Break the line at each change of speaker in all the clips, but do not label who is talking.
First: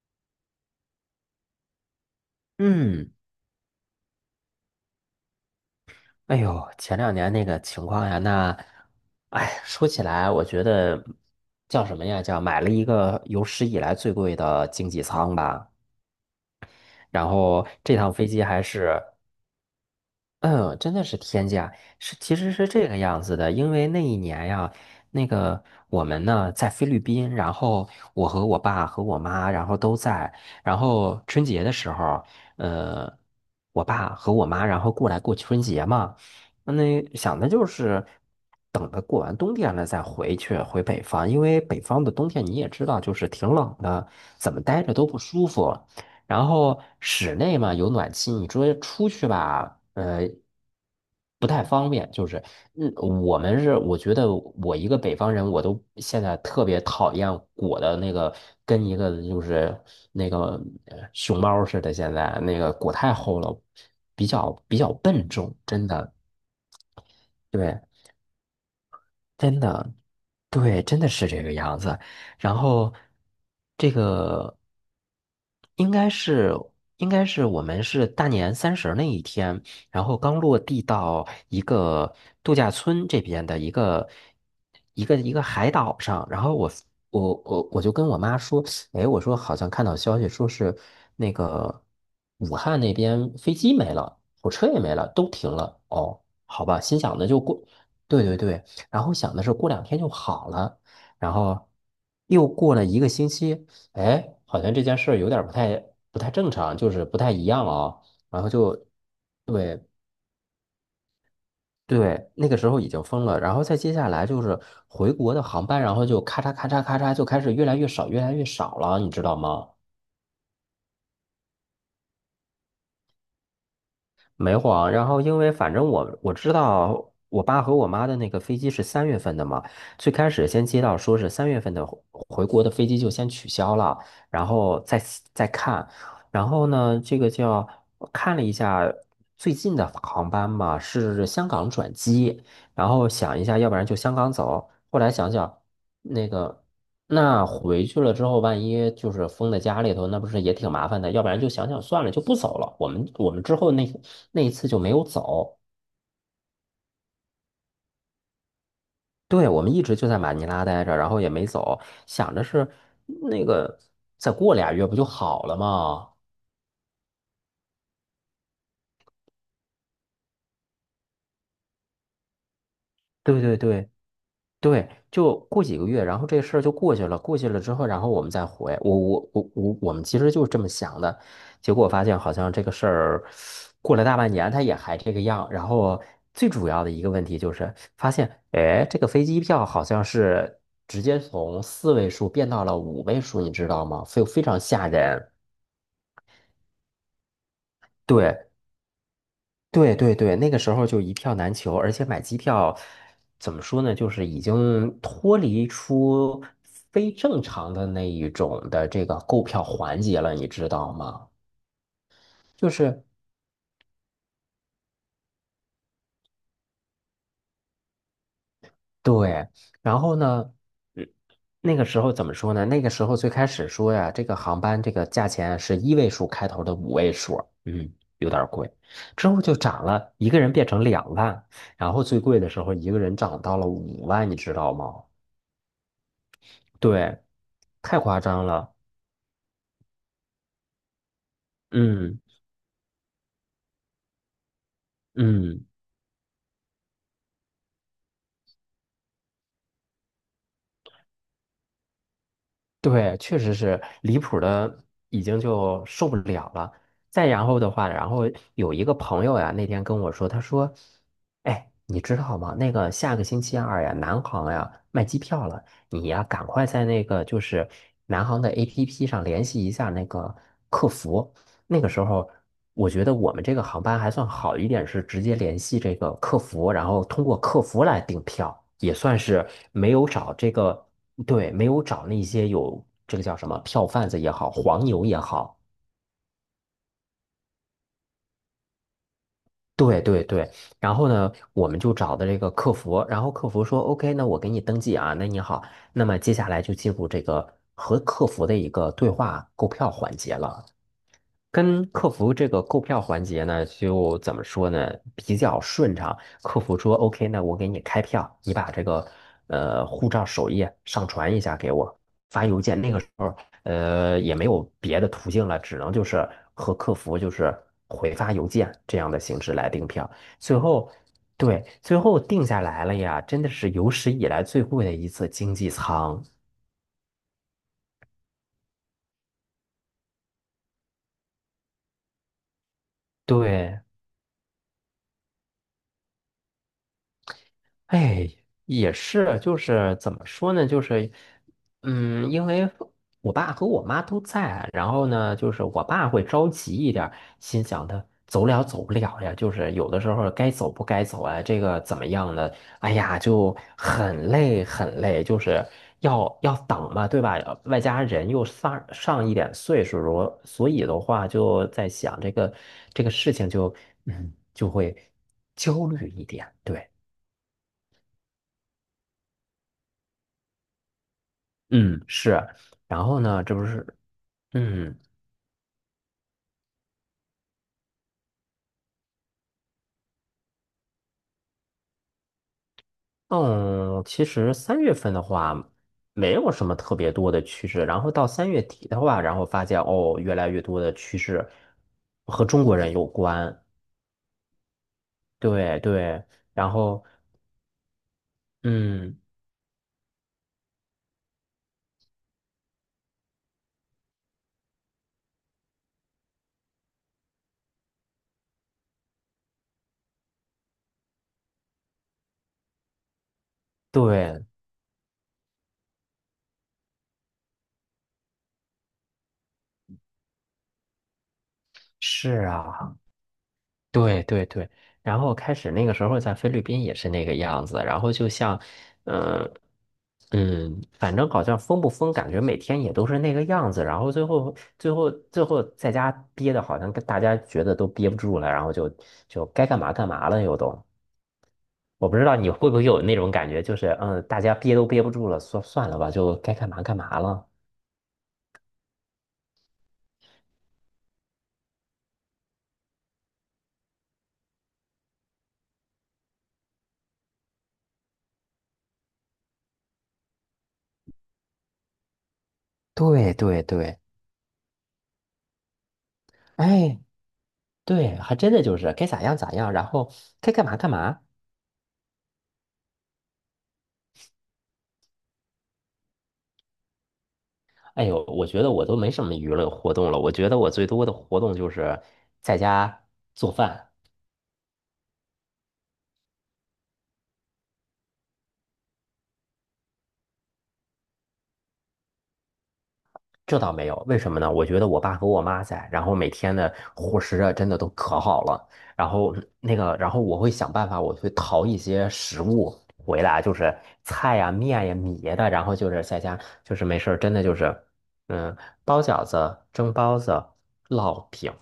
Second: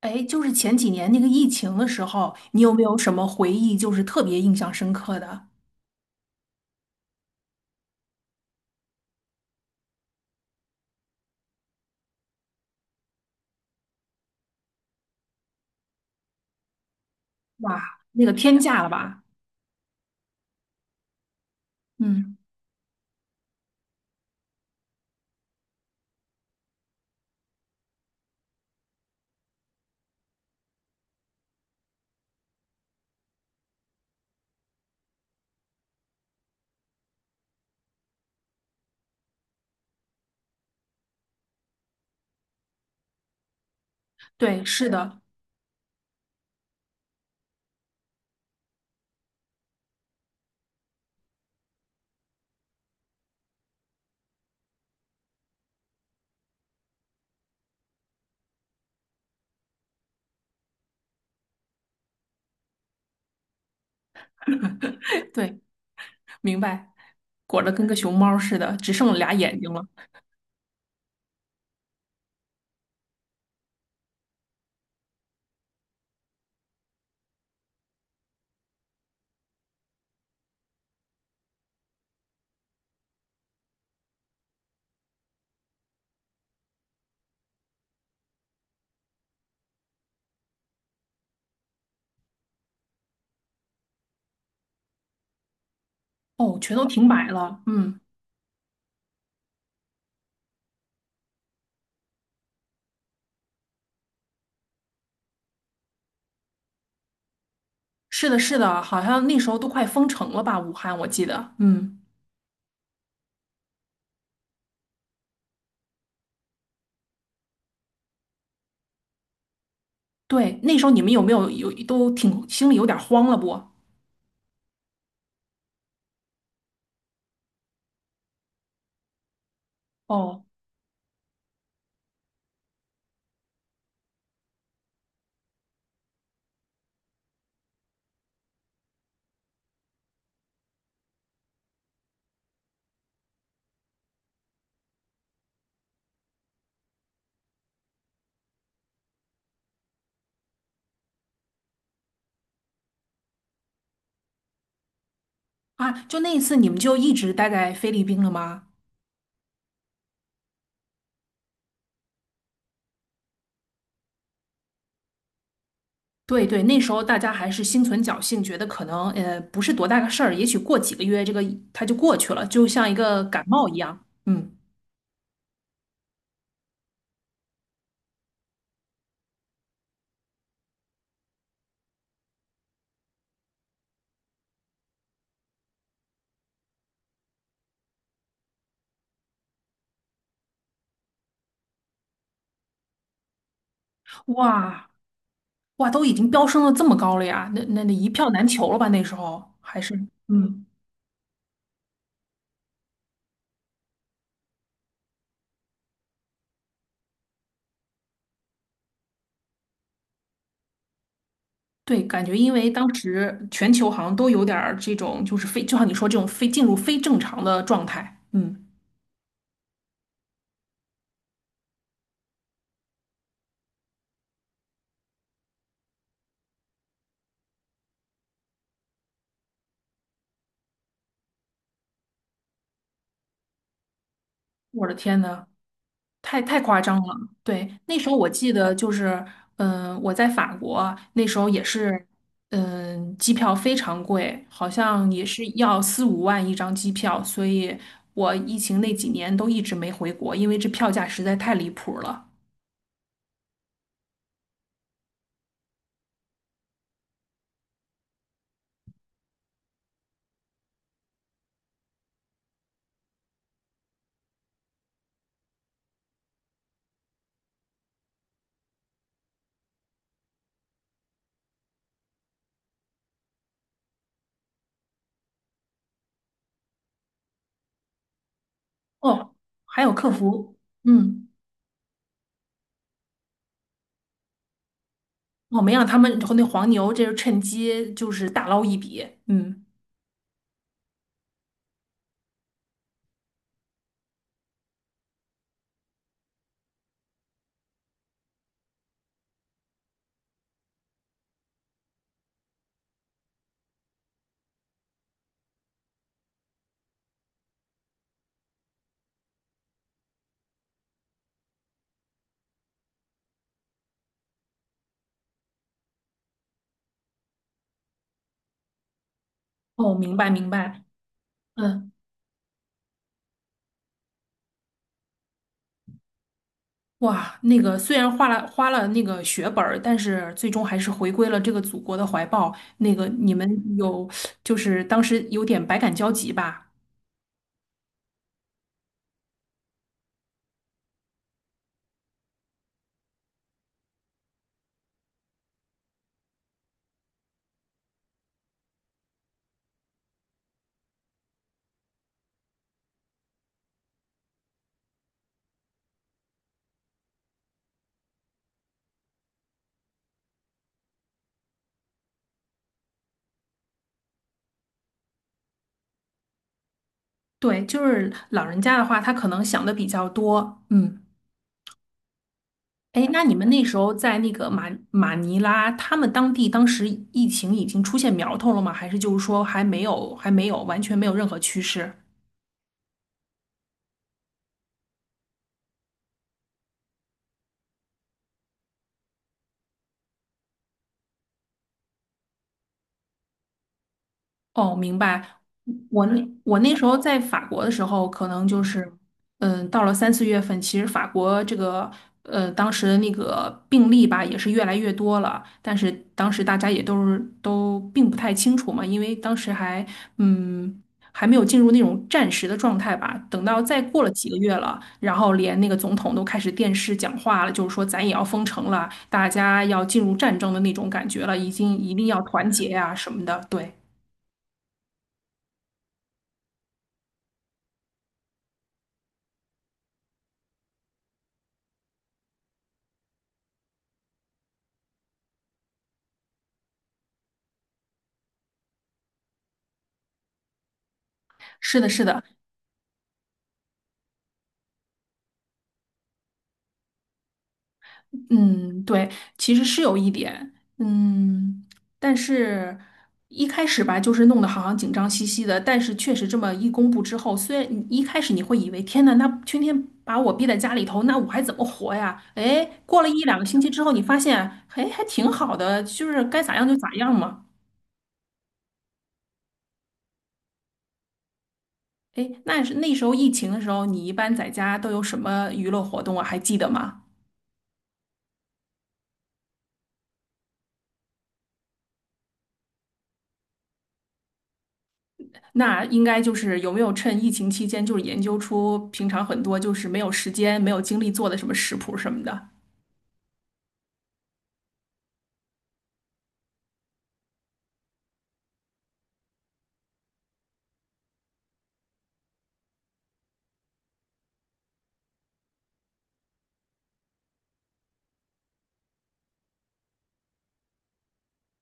哎，就是前几年那个疫情的时候，你有没有什
嗯，
么回忆，就是特别印象深刻的？
哎呦，前两年那个情况呀，那，哎，说起来，我觉得叫什么呀？叫买了一个有史以来最贵的经济舱吧。然后
哇，
这趟
那
飞
个
机
天
还
价了
是
吧？
嗯，真的是天价，是
嗯，
其实是这个样子的，因为那一年呀，那个我们呢在菲律宾，然后我和我爸和我妈，然后都在，然后春节的时候，呃，我爸和我妈然后过来过春节嘛，那想的就是等着过完冬天了再回去回北方，因为北方的冬天你也知道，就是挺冷的，怎么
对，
待
是
着都不
的。
舒服。然后室内嘛有暖气，你说出去吧，嗯，我们是，我觉得我一个北方人，我都现在特别讨厌裹的那个，跟一个就是那个熊猫似的，现在那个裹太厚了，比较笨重，
对，
真的。
明白，裹得
对，
跟个熊猫似的，只剩俩眼
真
睛了。
的，对，真的是这个样子。然后，这个应该是应该是我们是大年三十那一天，然后刚落地到一个度假村这边的一个一个海岛上，然后我就跟我妈说，哎，我说好像看到消息说是那个武汉那边飞机没了，火车也没了，都停了。哦，
哦，
好
全
吧，
都
心
停
想的
摆
就
了。
过。
嗯，
对对对，然后想的是过两天就好了，然后又过了一个星期，哎，好像这件事儿有点儿不太正常，就是不太一样哦。
是的，
然后
是的，
就
好像那时候都
对
快封城了吧？武汉，我记得。嗯，
对，那个时候已经疯了。然后再接下来就是回国的航班，然后就咔嚓咔嚓咔嚓就开始越来越少，越来越少了，你知道吗？
对，那时候你们有没有都挺心里有点慌了不？
没晃，然后因为反正我知道我爸和我妈的那个飞机是三月份的嘛，最开
哦。
始先接到说是三月份的回国的飞机就先取消了，然后再看，然后呢，这个叫我看了一下最近的航班嘛，是香港转机，然后想一下，要不然就香港走，后来想想那个。那回去了之后，万一就是封在家里头，那不是也挺麻烦的？要不然就想想算了，就不走了。我们之后那那一次就没有走，
啊，就那一次你们就一直待在菲律宾了吗？
对，我们一直就在马尼拉待着，然后也没走，想着是那个再过俩月不就好了吗？
对对，那时候大家还是心存侥幸，觉得可能不是多大个事儿，也许过几个月这个它就过去了，就像一个
对
感
对
冒一
对，
样。嗯，
对，就过几个月，然后这事儿就过去了。过去了之后，然后我们再回。我们其实就是这么想的。结果发现好像这个事儿过了大半年，它也还这个样。然后最主要的一个问题就是发现，哎，这个飞机票好像是直接从四位数变到了五位数，你知道吗？非常吓
哇
人。
哇，都已经飙升了这么高了呀，那一票
对，
难求了吧？那时候还
对
是
对对，那个
嗯，
时候就一票难求，而且买机票怎么说呢，就是已经脱离出非正常的那一种的这个购票环节了，你知道吗？
对，感觉因
就
为当
是
时全球好像都有点儿这种，就是非就像你说这种非进入非正常的状态。嗯，
对，然后呢，嗯，那个时候怎么说呢？那个时候最开始说呀，这个航班这个价钱是一位数开头的五位数，嗯，有点儿贵，之后就涨了，一个人变成两万，然后最贵的时候一个人涨到了五万，你知道
我的
吗？
天呐，太夸张了。
对，
对，那
太
时候
夸
我
张
记得
了。
就是，我在法国那时候也是，
嗯
机票非常贵，好像也是
嗯。
要4、5万一张机票，所以我疫情那几年都一直没回国，因为这票价实在太离谱了。
对，确实是离谱的，已经就受不了了。再然后的话，然后有一个朋友呀，那天跟我说，他说：“哎，你知道吗？那个下个星期二呀，南航呀卖机票了，你呀赶快在那个就是南航的 APP 上联系一下那个客服。那个时候，我觉得我们这个航班还算好一点，是直接联系这个客服，然后通过客服来订票，也算
哦，
是
还
没
有
有
客
找这
服。
个。”
嗯，
对，没有找那些有这个叫什么票贩子也好，黄牛也好，
我没让他们和那黄牛，这是趁机就是大捞一笔。嗯，
对对对。然后呢，我们就找的这个客服，然后客服说：“OK,那我给你登记啊，那你好。”那么接下来就进入这个和客服的一个对话购票环节了。跟客服这个购票环节呢，就怎么说呢，比较顺畅。客服说 OK 那我给你开票，你把这个护照首页上传一下给我，发邮件。那个时候也没有别的途径了，只能就是和客服就是回发邮件这样的形式来订
哦，
票。
明白明
最
白。
后，对，
嗯。
最后定下来了呀，真的是有史以来最贵的一次经济舱。
哇，那个虽然花了那个血本儿，但是最终还是回归了这个祖国的怀抱。那个你们
对。
有，就是当时有点百感交集吧？
哎，也是，就是怎么说呢？就是，嗯，因为我爸和我妈都在，然后呢，就是我爸会着急一点儿心想的走了走不了呀，就是有的时候该走不该走啊，这个怎么样呢？哎呀，就很累，就是要等嘛，对吧？外加人又上一点岁数了，所以的话就在想这个这个事情就嗯就会焦虑一点，对。
对，就是老人家的话，他可能想的比较多。嗯，
嗯，是，然
哎，
后
那你
呢，
们
这
那
不
时
是，
候在那个马
嗯
马尼拉，他们当地当时疫情已经出现苗头了吗？还是就是说还没有，还没有，完全没有任何趋势？
嗯，其实三月份的话，没有什么特别多的趋势，然后到三月底的话，然后发现哦，越来越多的趋势和中国人有关，
哦，明白。
对对，
我
然
那时候
后
在法国的时候，可能就是，
嗯，
嗯，到了3、4月份，其实法国这个，当时的那个病例吧，也是越来越多了。但是当时大家也都并不太清楚嘛，因为当时还，嗯，还没有进入那种战时的状态吧。等到再过了几个
对，
月了，然后连那个总统都开始电视讲话了，就是说咱也要封城了，大家要进入战争的那种感觉了，已经一定要
是
团结呀、
啊。
什么的。对，
对对对，然后开始那个时候在菲律宾也是那个样子，然后就像，嗯嗯，反正好像封不封，感觉每天也都是那个样子，然后最后在家憋的，好像跟大家觉得都憋不住了，然后就就该干嘛干嘛了又都。
是的，是
我不
的。
知道你会不会有那种感觉，就是嗯，大家憋都憋不住了，算了吧，就该干嘛干嘛了。
嗯，对，其实是有一点，嗯，但是一开始吧，就是弄得好像紧张兮兮的，但是确实这么一公布之后，虽然你一开始你会以为天呐，那天天把我逼在家里头，那我还怎么活呀？哎，过了一
对
两个星
对
期之后，
对，
你发现，哎，还挺好的，就是该咋样就咋
哎，
样嘛。
对，还真的就是该咋样咋样，然后该干嘛干嘛。
哎，那是那时候疫情的时候，你一般在家都有什么娱乐活动啊？还记得吗？
哎呦，我觉得我都没什么娱乐活动了。我觉得我最多的活动就是在家做饭，
那应该就是有没有趁疫情期间，就是研究出平常很多就是没有时间、没有精力做的什么食谱什么的。
这倒没有。为什么呢？我觉得我爸和我妈在，然后每天的伙食啊，真的都可好了。然后那个，然后我会想办法，我会淘一些食物回来，就是菜呀、面呀、米呀的。然后就是在家，就是没事儿，真的就是，嗯，包饺子、蒸包子、烙饼。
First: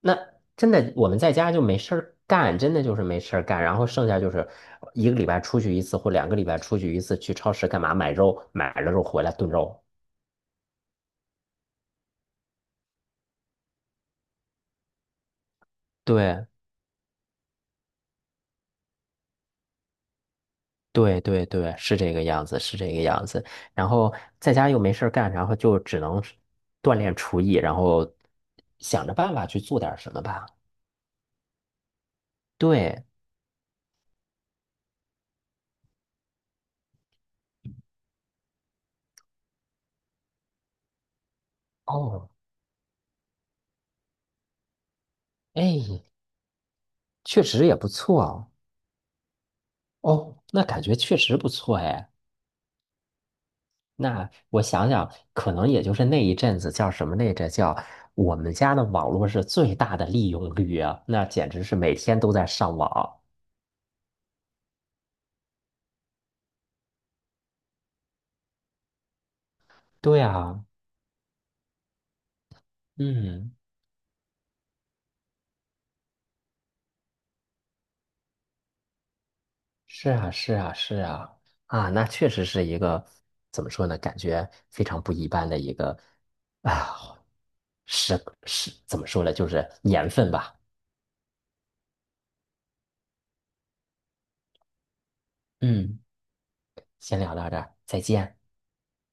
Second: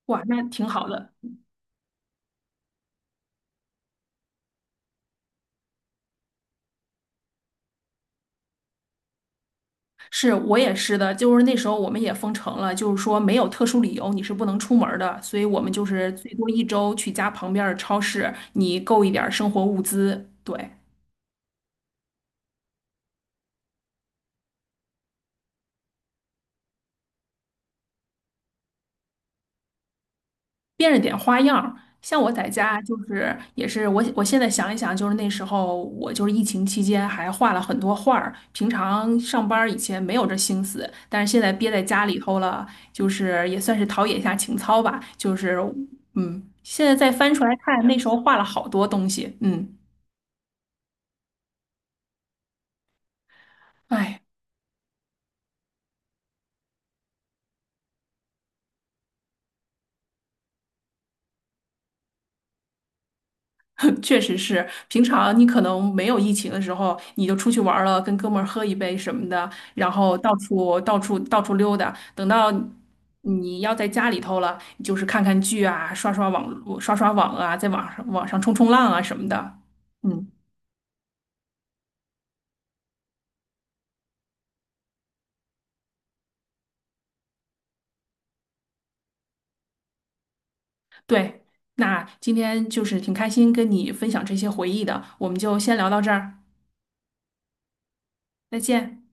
那
哇，那挺
真
好
的我
的。
们在家就没事儿干，真的就是没事儿干，然后剩下就是一个礼拜出去一次或两个礼拜出去一次，去超市干嘛买肉，买了肉回来炖肉。
是我也是的，就是那时候我们也封城了，就是说没有特殊理由你是不能出门儿的，所以我们就是最
对
多一周去家旁边儿的超市，你购一点儿生活物资。对。
对对，是这个样子，是这个样子。然后在家又没事儿干，然后就只能是锻炼厨艺，然后想着办法去做点儿什么吧。
变着点花样儿。像我在家就
对，
是也是我现在想一想，就是那时候我就是疫情期间还画了很多画儿，平常上班儿以前没有这心思，但是现在憋在家里
哦，
头了，就是也算是陶冶一下情操吧。就是
哎，
现在再翻出
确
来
实也
看，
不
那时候
错
画了
哦。
好多东西。嗯，
哦，那感觉确实不错哎。
哎。
那我想想，可能也就是那一阵子叫什么来着？叫我们家的网络是最大的利用率啊，那简直是每天都在上网。
确实是，平常你可能没有疫情的时候，你就出去玩儿了，跟哥们儿喝一杯什么的，然后
对
到
啊，
处到处到处溜达。等到
嗯，
你要在家里头了，你就是看看剧啊，刷刷网络刷刷网啊，在网上冲冲浪啊什么的。
是
嗯，
啊，是啊，是啊，啊，那确实是一个怎么说呢？感觉非常不一般的一个啊，是是怎么说呢？就是年份吧。
对。那今天就是挺开心跟你分享这些回忆的，我们就先聊
嗯，
到这儿，
先聊到这儿，再见。
再见。